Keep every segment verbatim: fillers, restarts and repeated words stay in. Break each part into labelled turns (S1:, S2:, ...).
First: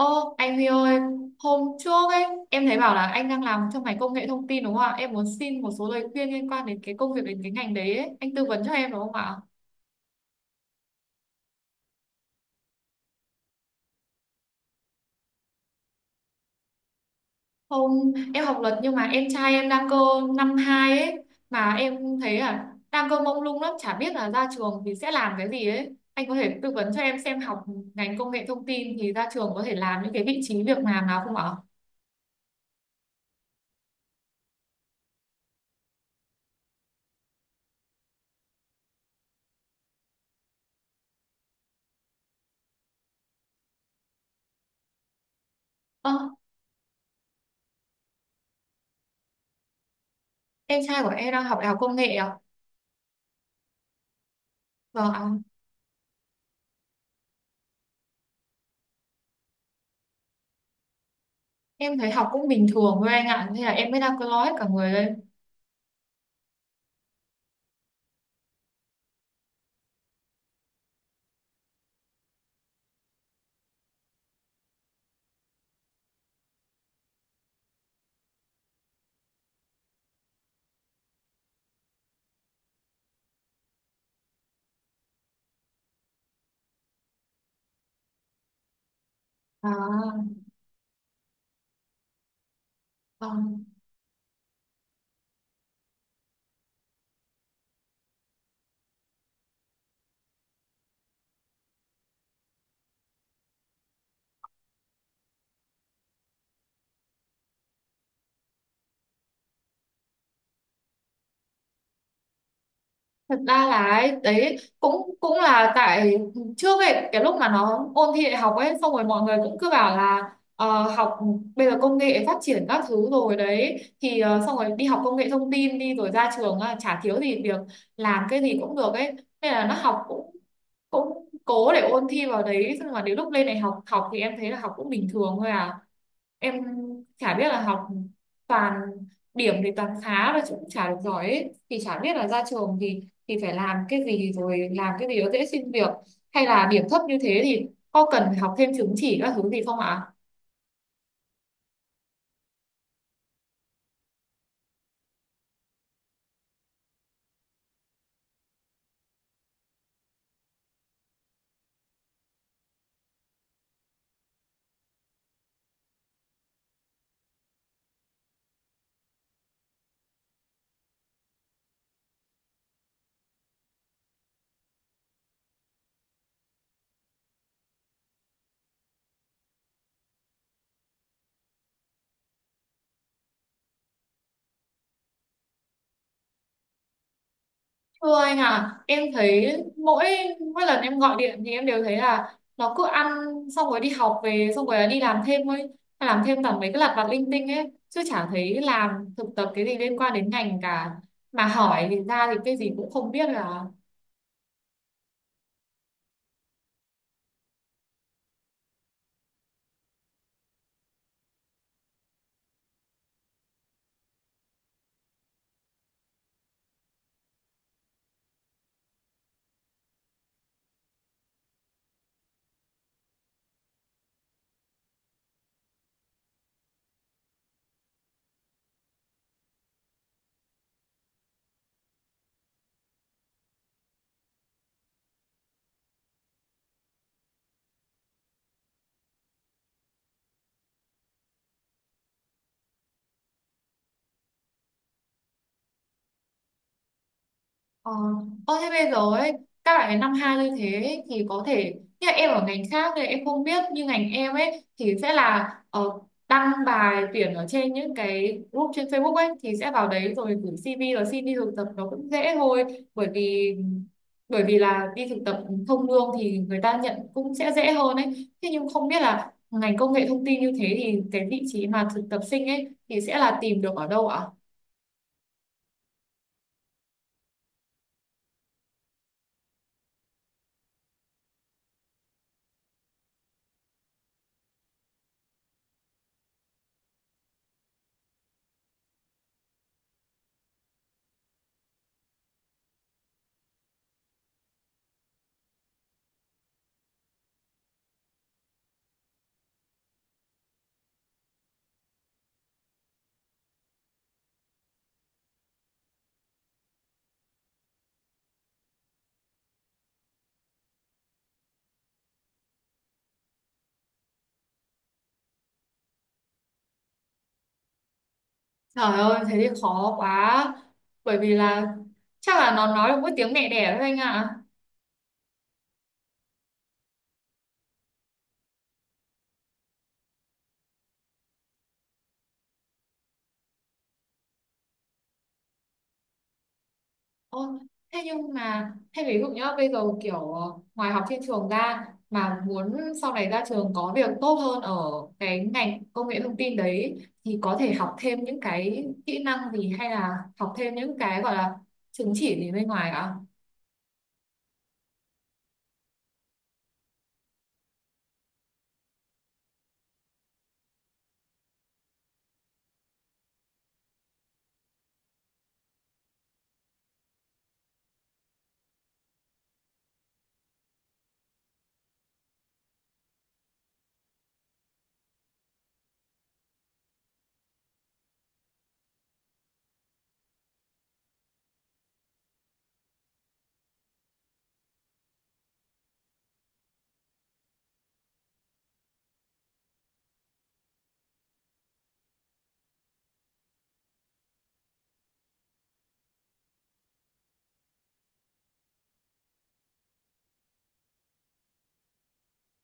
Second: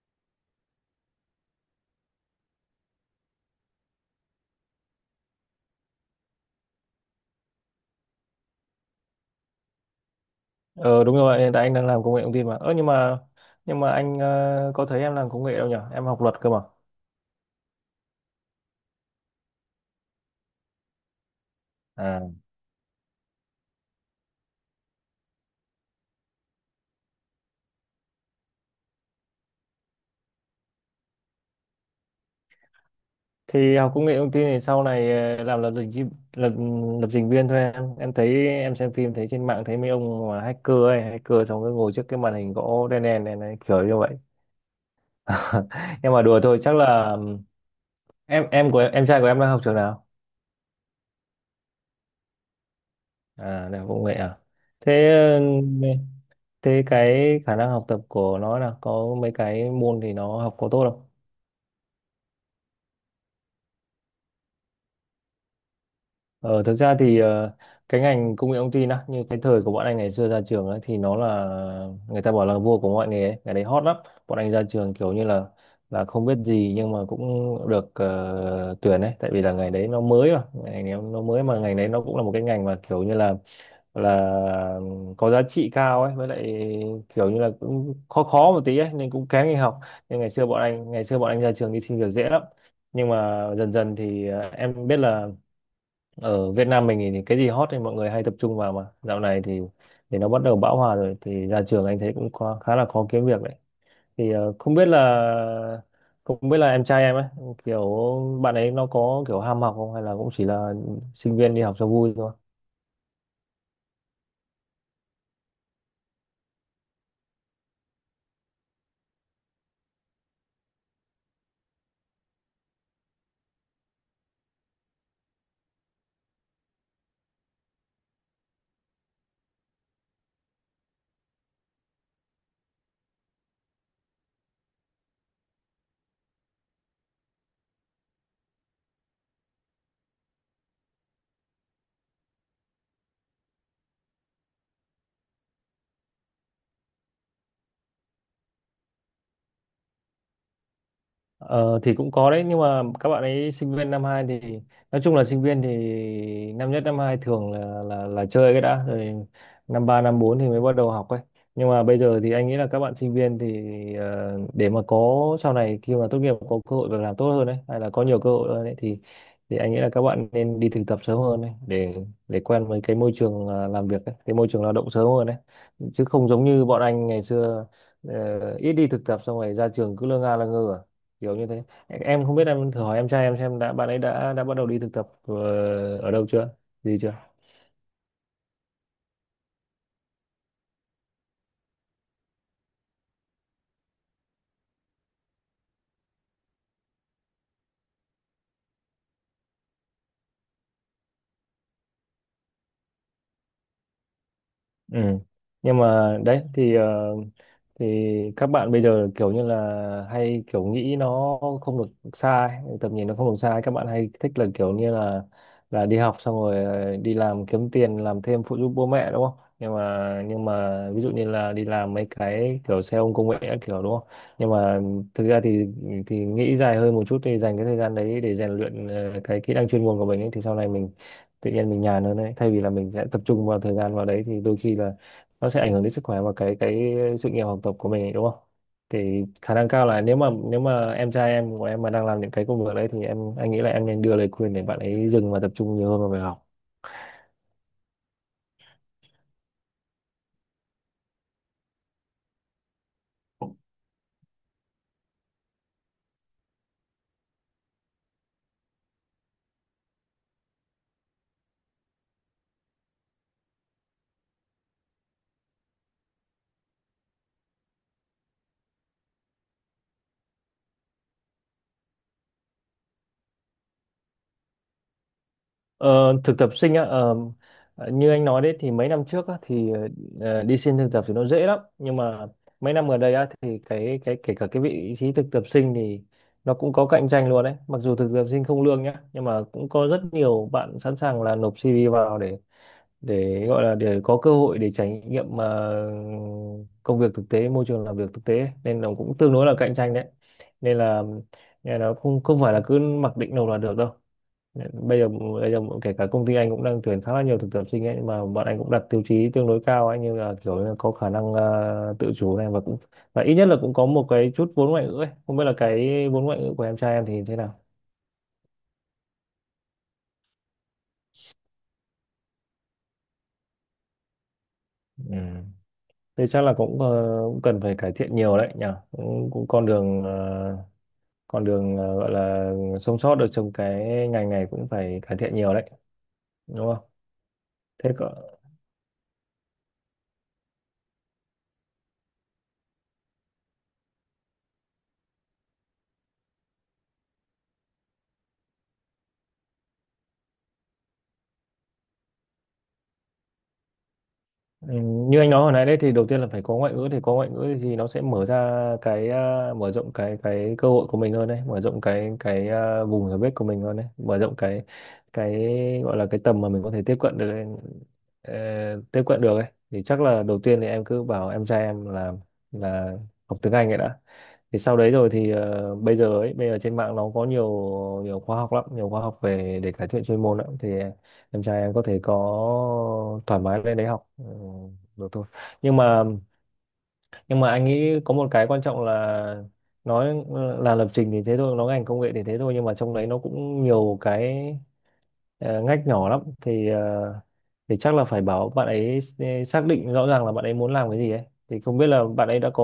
S1: Ô, anh Huy ơi, hôm trước ấy, em thấy bảo là anh đang làm trong ngành công nghệ thông tin đúng không ạ? Em muốn xin một số lời khuyên liên quan đến cái công việc đến cái ngành đấy ấy. Anh tư vấn cho em đúng không ạ?
S2: Ờ, đúng rồi, hiện tại anh đang làm công nghệ thông tin mà. Ơ nhưng mà nhưng mà anh ờ, có thấy em làm công nghệ đâu nhỉ? Em học luật cơ mà.
S1: Hôm em học luật nhưng mà em trai em đang cơ năm hai ấy, mà em
S2: À.
S1: thấy là đang cơ mông lung lắm, chả biết là ra trường thì sẽ làm cái gì ấy. Anh có thể tư vấn cho em xem học ngành công nghệ thông tin thì ra trường có thể làm những cái vị trí việc làm nào không ạ?
S2: Thì học công nghệ thông tin thì sau này ờ, làm lập trình chi- lập lập trình viên thôi em. Em thấy em xem phim thấy trên mạng thấy mấy ông mà hacker ấy, hacker xong rồi ngồi trước cái màn hình gỗ đen đen này, này kiểu như vậy.
S1: Ơ,
S2: Nhưng mà đùa thôi, chắc là em em của em trai của em đang học trường nào?
S1: em trai của em đang học đại học công nghệ ạ?
S2: À, đại học công nghệ à? thế
S1: Vâng ạ.
S2: ừ, thế cái khả năng học tập của nó là có mấy cái môn thì nó học có tốt không?
S1: Em thấy học cũng bình thường thôi anh ạ, thế là em mới đang cơ lo hết cả người lên.
S2: Ờ, thực ra thì ờ, cái ngành công nghệ thông tin á, như cái thời của bọn anh ngày xưa ra trường ấy, thì nó là người ta bảo là vua của mọi nghề ấy. Cái đấy hot lắm. Bọn anh ra trường kiểu như là là không biết gì nhưng mà cũng được ờ, tuyển ấy, tại vì là ngày đấy nó mới mà ngày đấy nó mới mà ngày đấy nó cũng là một cái ngành mà kiểu như là là có giá trị cao ấy, với lại kiểu như là cũng khó khó một tí ấy nên cũng kén đi
S1: À,
S2: học. Nên ngày xưa bọn anh ngày xưa bọn anh ra trường đi xin việc dễ lắm, nhưng mà
S1: vâng.
S2: dần dần thì ờ, em biết là ở Việt Nam mình thì cái gì hot thì mọi người hay tập trung vào, mà dạo này thì thì nó bắt đầu bão hòa rồi thì ra trường anh thấy cũng khó, khá là khó kiếm việc đấy. Thì ờ, không biết là không biết là em trai em ấy, kiểu bạn ấy nó có kiểu ham học không hay là cũng chỉ là sinh viên đi học cho vui thôi.
S1: Thật ra là ấy, đấy cũng cũng là tại trước ấy cái lúc mà nó ôn thi đại học ấy xong rồi mọi người cũng cứ bảo là ờ, học bây giờ công nghệ phát triển các thứ rồi đấy thì ờ, xong rồi đi học công nghệ thông tin đi rồi ra trường, ờ, chả thiếu gì việc, làm cái gì cũng được ấy, nên là nó học cũng cũng cố để ôn thi vào đấy. Nhưng mà đến lúc lên đại học học thì em thấy là học cũng bình thường thôi à. Em chả biết là học toàn, điểm thì toàn khá và cũng chả được giỏi ấy. Thì chả biết là ra trường thì thì phải làm cái gì, rồi làm cái gì nó dễ xin việc, hay là điểm thấp như thế thì có cần phải học thêm chứng chỉ các thứ gì không ạ?
S2: Ờ, thì cũng có đấy, nhưng mà các bạn ấy sinh viên năm hai thì nói chung là sinh viên thì năm nhất năm hai thường là là là chơi cái đã rồi, năm ba năm bốn thì mới bắt đầu học ấy. Nhưng mà bây giờ thì anh nghĩ là các bạn sinh viên thì ờ, để mà có sau này khi mà tốt nghiệp có cơ hội việc làm tốt hơn đấy, hay là có nhiều cơ hội hơn ấy, thì thì anh nghĩ là các bạn nên đi thực tập sớm hơn đấy, để để quen với cái môi trường ờ, làm việc ấy, cái môi trường lao động sớm hơn đấy. Chứ không giống như bọn anh ngày xưa, ờ, ít đi thực tập xong rồi ra trường cứ lơ nga lơ ngơ à, kiểu như thế. Em không biết, em thử hỏi em trai em xem đã, bạn ấy đã đã bắt đầu đi thực tập ờ, ở đâu chưa, gì chưa.
S1: Thưa anh à, em thấy mỗi mỗi lần em gọi điện thì em đều thấy là nó cứ ăn xong rồi đi học về xong rồi đi làm thêm ấy, làm thêm toàn mấy cái lặt vặt linh tinh ấy chứ chả thấy làm thực tập cái gì liên quan đến ngành cả, mà hỏi thì ra thì cái gì cũng không biết là.
S2: Ừ. Nhưng mà đấy thì ờ, thì các bạn bây giờ kiểu như là hay kiểu nghĩ nó không được sai, tầm nhìn nó không được sai, các bạn hay thích là kiểu như là là đi học xong rồi ờ, đi làm kiếm tiền làm thêm phụ giúp bố mẹ đúng không? Nhưng mà nhưng mà ví dụ như là đi làm mấy cái kiểu xe ôm công nghệ các kiểu đúng không? Nhưng mà thực ra thì thì nghĩ dài hơn một chút thì dành cái thời gian đấy để rèn luyện ờ, cái kỹ năng chuyên môn của mình ấy, thì sau này mình tự nhiên mình nhàn hơn đấy, thay vì là mình sẽ tập trung vào thời gian vào đấy thì đôi khi là nó sẽ ảnh hưởng đến sức khỏe và cái cái sự nghiệp học tập của mình ấy, đúng không? Thì khả năng cao là nếu mà nếu mà em trai em của em mà đang làm những cái công việc đấy thì em anh nghĩ là em nên đưa lời khuyên để bạn ấy dừng và tập trung nhiều hơn vào việc học.
S1: Ờ, ơ thế bây giờ ấy các bạn ấy năm hai như thế ấy, thì có thể như là em ở ngành khác thì em không biết, như ngành em ấy thì sẽ là ờ, đăng bài tuyển ở trên những cái group trên Facebook ấy, thì sẽ vào đấy rồi gửi xê vê rồi xin đi thực tập nó cũng dễ thôi, bởi vì bởi vì là đi thực tập không lương thì người ta nhận cũng sẽ dễ hơn ấy. Thế nhưng không biết là ngành công nghệ thông tin như thế thì cái vị trí mà thực tập sinh ấy thì sẽ là tìm được ở đâu ạ?
S2: Ờ, thực tập sinh á, ờ, như anh nói đấy thì mấy năm trước á, thì ờ, đi xin thực tập thì nó dễ lắm, nhưng mà mấy năm gần đây á, thì cái cái kể cả cái vị trí thực tập sinh thì nó cũng có cạnh tranh luôn đấy, mặc dù thực tập sinh không lương nhá, nhưng mà cũng có rất nhiều bạn sẵn sàng là nộp xê vê vào để để gọi là để có cơ hội để trải nghiệm ờ, công việc thực tế, môi trường làm việc thực tế, nên nó cũng tương đối là cạnh tranh đấy. Nên là nên là không không phải là cứ mặc định nộp là được đâu. Bây giờ bây giờ kể cả công ty anh cũng đang tuyển khá là nhiều thực tập sinh ấy, mà bọn anh cũng đặt tiêu chí tương đối cao ấy, như là kiểu như là có khả năng ờ, tự chủ này, và cũng và ít nhất là cũng có một cái chút vốn ngoại ngữ ấy. Không biết là cái vốn ngoại ngữ của em trai em thì thế nào.
S1: Trời ơi, thế thì khó quá. Bởi vì là chắc là nó nói được mỗi tiếng mẹ đẻ thôi anh ạ.
S2: Ừ. Thế chắc là cũng, ờ, cũng cần phải cải thiện nhiều đấy nhỉ. Cũng, cũng con đường ờ, con đường ờ, gọi là sống sót được trong cái ngành này cũng phải cải thiện nhiều đấy, đúng không.
S1: Ôi,
S2: Thế
S1: thế
S2: cỡ.
S1: nhưng mà, thế ví dụ nhá, bây giờ kiểu ờ, ngoài học trên trường ra mà muốn sau này ra trường có việc tốt hơn ở cái ngành công nghệ thông tin đấy, thì có thể học thêm những cái kỹ năng gì, hay là học thêm những cái gọi là chứng chỉ gì bên ngoài ạ?
S2: Ừ, như anh nói hồi nãy đấy thì đầu tiên là phải có ngoại ngữ, thì có ngoại ngữ thì nó sẽ mở ra cái à, mở rộng cái cái cơ hội của mình hơn đấy, mở rộng cái cái à, vùng hiểu biết của mình hơn đấy, mở rộng cái cái gọi là cái tầm mà mình có thể tiếp cận được ấy, ờ, tiếp cận được ấy thì chắc là đầu tiên thì em cứ bảo em trai em là là học tiếng Anh ấy đã. Thì sau đấy rồi thì ờ, bây giờ ấy, bây giờ trên mạng nó có nhiều nhiều khóa học lắm, nhiều khóa học về để cải thiện chuyên môn lắm, thì em trai em có thể có thoải mái lên đấy học ừ, được thôi. Nhưng mà nhưng mà anh nghĩ có một cái quan trọng là nói ừ, là lập trình thì thế thôi, nói ngành công nghệ thì thế thôi, nhưng mà trong đấy nó cũng nhiều cái ờ, ngách nhỏ lắm, thì ờ, thì chắc là phải bảo bạn ấy ừ, xác định rõ ràng là bạn ấy muốn làm cái gì ấy. Thì không biết là bạn ấy đã có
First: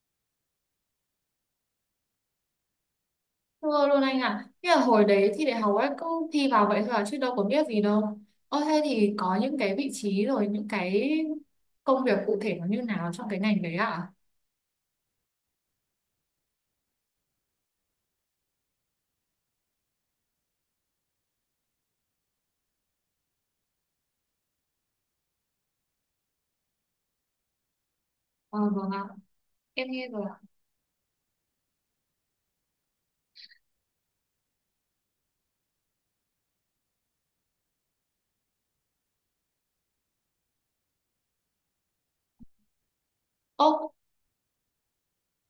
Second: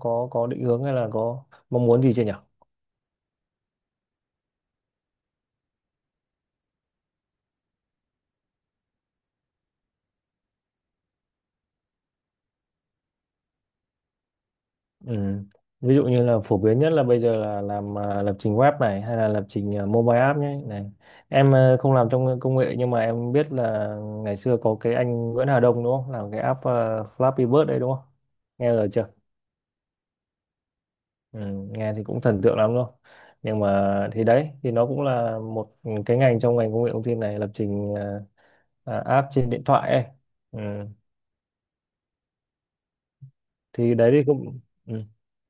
S2: có có định hướng hay là có mong muốn gì chưa nhỉ.
S1: Thưa luôn anh ạ, thế là hồi đấy thi đại học ấy cứ thi vào vậy thôi à, chứ đâu có biết gì đâu. Ơ thế thì có những cái vị trí rồi những cái công việc cụ thể nó như nào trong cái ngành đấy ạ? À?
S2: Ừ. Ví dụ như là phổ biến nhất là bây giờ là làm à, lập trình web này, hay là lập trình à, mobile app nhé này. Em à, không làm trong công nghệ nhưng mà em biết là ngày xưa có cái anh Nguyễn Hà Đông đúng không, làm cái app à, Flappy Bird đấy đúng không,
S1: Ờ
S2: nghe rồi
S1: vâng ạ,
S2: chưa.
S1: em nghe rồi ạ.
S2: Ừ, nghe thì cũng thần tượng lắm luôn. Nhưng mà thì đấy thì nó cũng là một cái ngành trong ngành công nghệ thông tin này, lập trình à, à, app trên điện thoại ấy. Ừ.
S1: Ô,
S2: Thì đấy thì cũng. Ừ.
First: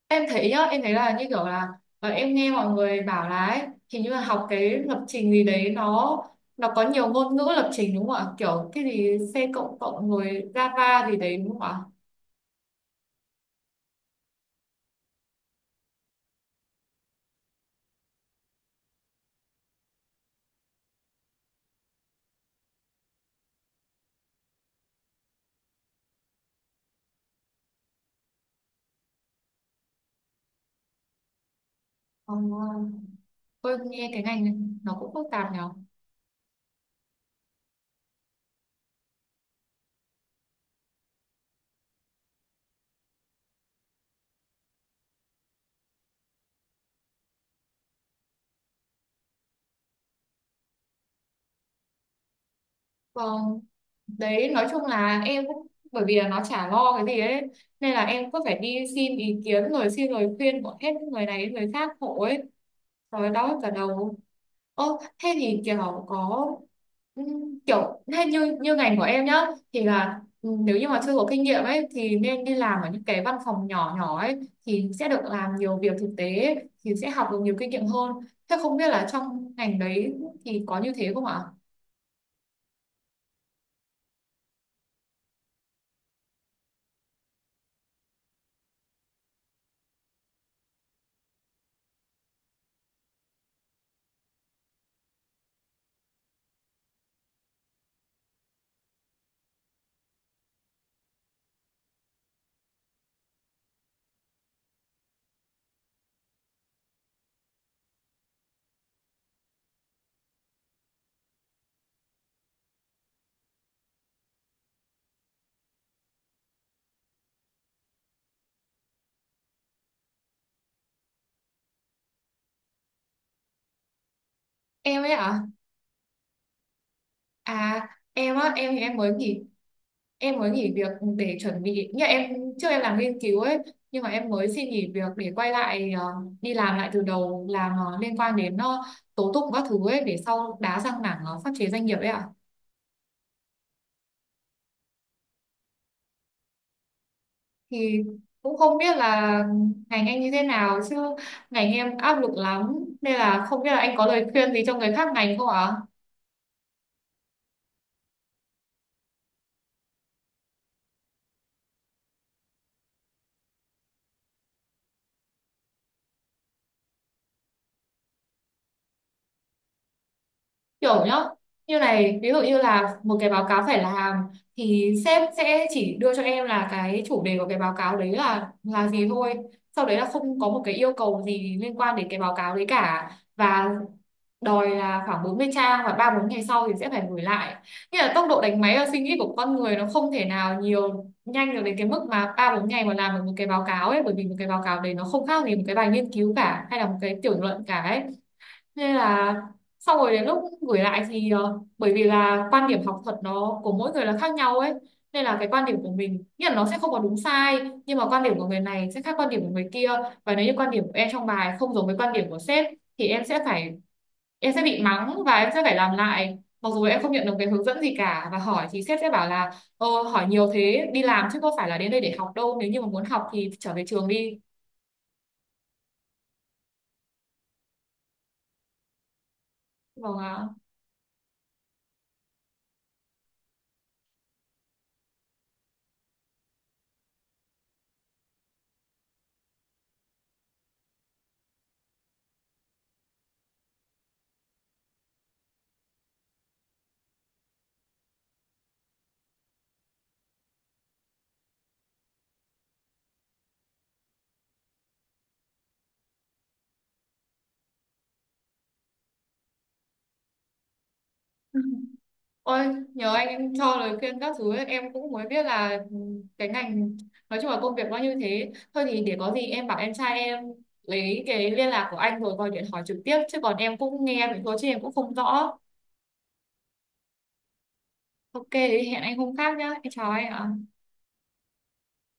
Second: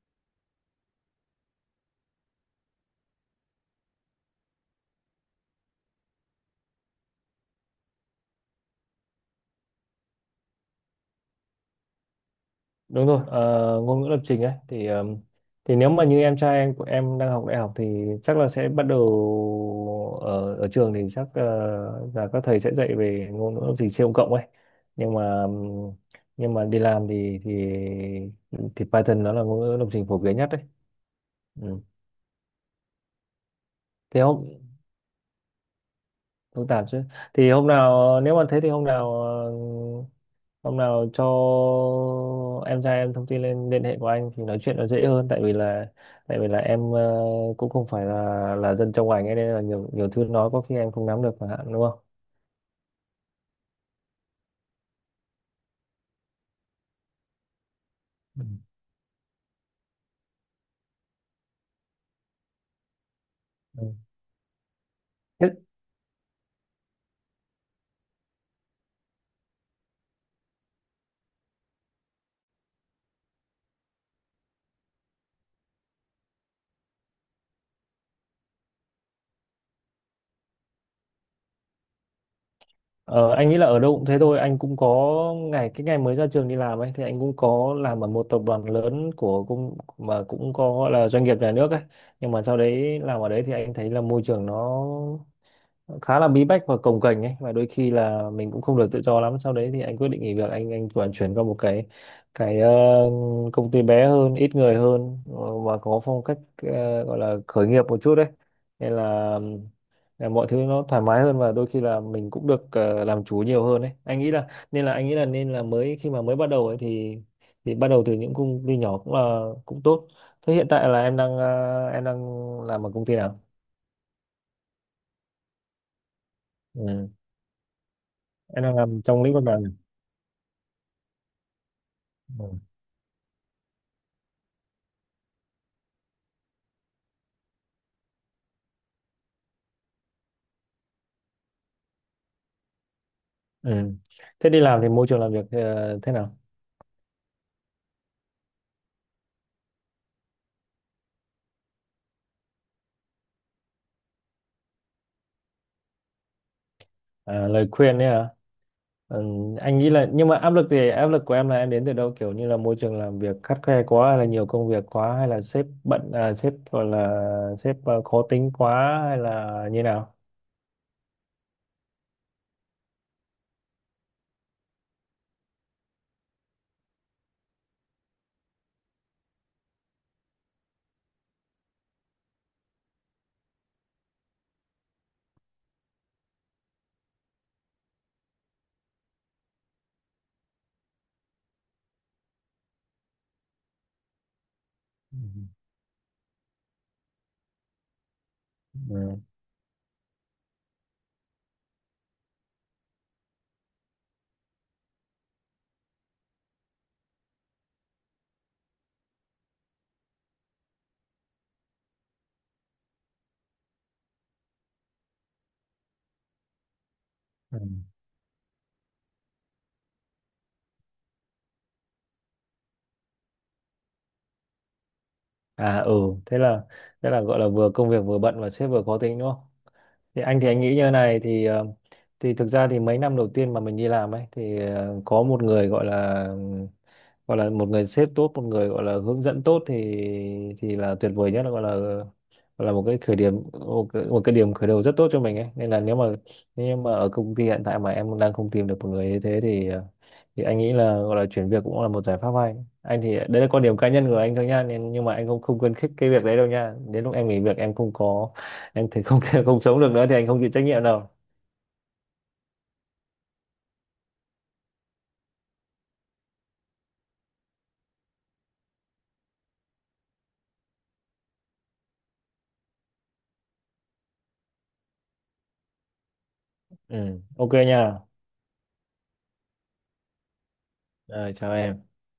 S1: em thấy nhá, em thấy là như kiểu là ờ, em nghe mọi người bảo là ấy, hình như là học cái lập trình gì đấy, nó nó có nhiều ngôn ngữ lập trình đúng không ạ? Kiểu cái gì C cộng cộng rồi Java gì đấy đúng không ạ?
S2: Đúng rồi, ờ, ngôn ngữ lập trình ấy thì ờm, thì nếu mà như em trai em của em đang học đại học thì chắc là sẽ bắt đầu ở ở trường thì chắc ờ, là các thầy sẽ dạy về ngôn ngữ lập trình C cộng ấy. Nhưng mà ừm, nhưng mà đi làm thì thì thì Python nó là ngôn ngữ lập trình phổ biến nhất đấy. Ừ.
S1: Ờ, ôi nghe
S2: thế
S1: cái ngành
S2: hôm
S1: này nó cũng phức tạp nhở.
S2: Phức tạp chứ. Thì hôm nào nếu mà thế thì hôm nào ờ, hôm nào cho em trai em thông tin lên liên hệ của anh thì nói chuyện nó dễ hơn, tại vì là tại vì là em ờ, cũng không phải là là dân trong ngành ấy, nên là nhiều nhiều thứ nói có khi em không nắm được chẳng hạn, đúng không.
S1: Vâng, đấy nói chung là em cũng bởi vì là nó chả lo cái gì ấy, nên là em cứ
S2: Ừ.
S1: phải đi xin ý kiến rồi xin lời khuyên của hết người này đến người khác hộ ấy, rồi đau cả
S2: Ừ.
S1: đầu. Ô thế
S2: Thế,
S1: thì kiểu có ừm, kiểu thế như như ngành của em nhá, thì là ừm, nếu như mà chưa có kinh nghiệm ấy thì nên đi làm ở những cái văn phòng nhỏ nhỏ ấy, thì sẽ được làm nhiều việc thực tế ấy, thì sẽ học được nhiều kinh nghiệm hơn. Thế không biết là trong ngành đấy thì có như thế không ạ?
S2: ờ, anh nghĩ là ở đâu cũng thế thôi, anh cũng có ngày cái ngày mới ra trường đi làm ấy thì anh cũng có làm ở một tập đoàn lớn của cũng, mà cũng có gọi là doanh nghiệp nhà nước ấy, nhưng mà sau đấy làm ở đấy thì anh thấy là môi trường nó khá là bí bách và cồng kềnh ấy, và đôi khi là mình cũng không được tự do lắm, sau đấy thì anh quyết định nghỉ việc. Anh anh chuyển chuyển qua một cái cái ờ, công ty bé hơn, ít người hơn ờ, và có phong cách ờ, gọi là khởi nghiệp một chút đấy, nên là, ừm, là mọi thứ nó thoải mái hơn và đôi khi là mình cũng được ờ, làm chủ nhiều hơn đấy. Anh nghĩ là nên là anh nghĩ là nên là mới khi mà mới bắt đầu ấy thì thì bắt đầu từ những công ty nhỏ cũng là cũng tốt. Thế hiện tại là em đang ờ, em đang làm ở công ty nào.
S1: Em ấy ạ?
S2: Ừ.
S1: À, em á
S2: Em
S1: em
S2: đang
S1: thì em
S2: làm
S1: mới
S2: trong lĩnh
S1: nghỉ
S2: vực nào nhỉ?
S1: em mới nghỉ việc để chuẩn bị, như em
S2: Ừ.
S1: trước em làm nghiên cứu ấy, nhưng mà em mới xin nghỉ việc để quay lại ờ, đi làm lại từ đầu, làm ờ, liên quan đến ờ, tố tụng các thứ ấy, để sau đá sang mảng ờ, pháp chế doanh nghiệp ấy ạ.
S2: Ừ. Thế đi làm thì môi trường làm việc ờ, thế nào?
S1: Thì cũng không biết là ngành anh như thế nào chứ ngành em áp lực lắm, nên là không biết là anh có lời khuyên gì cho người khác ngành không ạ?
S2: À, lời khuyên ấy hả? Ừ, anh nghĩ là, nhưng mà áp lực thì áp lực của em là em đến từ đâu, kiểu như là môi trường làm việc khắt khe quá hay là nhiều công việc quá, hay là sếp bận à, sếp gọi là sếp ờ, khó tính quá hay là như nào?
S1: Kiểu nhá, như này ví dụ như là một cái báo cáo phải làm, thì sếp sẽ chỉ đưa cho em là cái chủ đề của cái báo cáo đấy là là gì thôi, sau đấy là không có một cái yêu cầu gì liên quan đến cái báo cáo đấy cả, và đòi là khoảng bốn mươi trang và ba bốn ngày sau thì sẽ phải gửi lại. Nghĩa là tốc độ đánh máy và suy nghĩ của con người nó không thể nào nhiều nhanh được đến cái mức mà ba bốn ngày mà làm được một cái báo cáo ấy, bởi vì một cái báo cáo đấy nó
S2: Ừ.
S1: không khác gì một cái bài nghiên cứu cả hay là một cái tiểu luận cả ấy. Nên
S2: Ừ.
S1: là sau rồi đến lúc gửi lại thì ờ, bởi vì là quan điểm học thuật nó của mỗi người là khác nhau ấy, nên là cái quan điểm của mình nghĩa là nó sẽ không có đúng sai, nhưng mà quan điểm của người này sẽ khác quan điểm của người kia. Và nếu như quan điểm của em trong bài không giống với quan điểm của sếp, thì em sẽ phải em sẽ bị mắng và em sẽ phải làm lại, mặc dù em không nhận được cái
S2: Ừ.
S1: hướng dẫn gì cả, và hỏi thì sếp sẽ bảo là ờ, hỏi nhiều thế, đi làm chứ có phải là đến đây để học đâu, nếu như mà muốn học thì trở về trường đi.
S2: À, ừ, thế là thế là gọi là vừa công việc vừa bận và sếp vừa khó tính đúng không?
S1: Vâng
S2: Thì anh thì
S1: ạ.
S2: anh nghĩ như thế này thì ờ, thì thực ra thì mấy năm đầu tiên mà mình đi làm ấy thì ờ, có một người gọi là gọi là một người sếp tốt, một người gọi là hướng dẫn tốt thì thì là tuyệt vời nhất, gọi là gọi là một cái khởi điểm, một cái, một cái điểm khởi đầu rất tốt cho mình ấy, nên là nếu mà nếu mà ở công ty hiện tại mà em đang không tìm được một người như thế thì thì anh nghĩ là gọi là chuyển việc cũng là một giải pháp hay. Anh thì đấy là quan điểm cá nhân của anh thôi nha, nên nhưng mà anh không không khuyến khích cái việc đấy đâu nha, đến lúc em nghỉ việc em không có em thì không thể không sống được nữa thì anh không chịu trách nhiệm đâu.
S1: Ôi, nhờ anh em cho lời khuyên các thứ ấy, em cũng mới biết là cái ngành, nói chung là công việc nó như thế thôi, thì để có gì em bảo em trai em lấy cái liên lạc của anh rồi gọi điện hỏi trực tiếp, chứ còn em cũng nghe vậy thôi chứ em cũng không rõ.
S2: Ừ, ok nha.
S1: Ok thì hẹn anh hôm khác nhá, em chào anh ạ.
S2: Rồi chào em.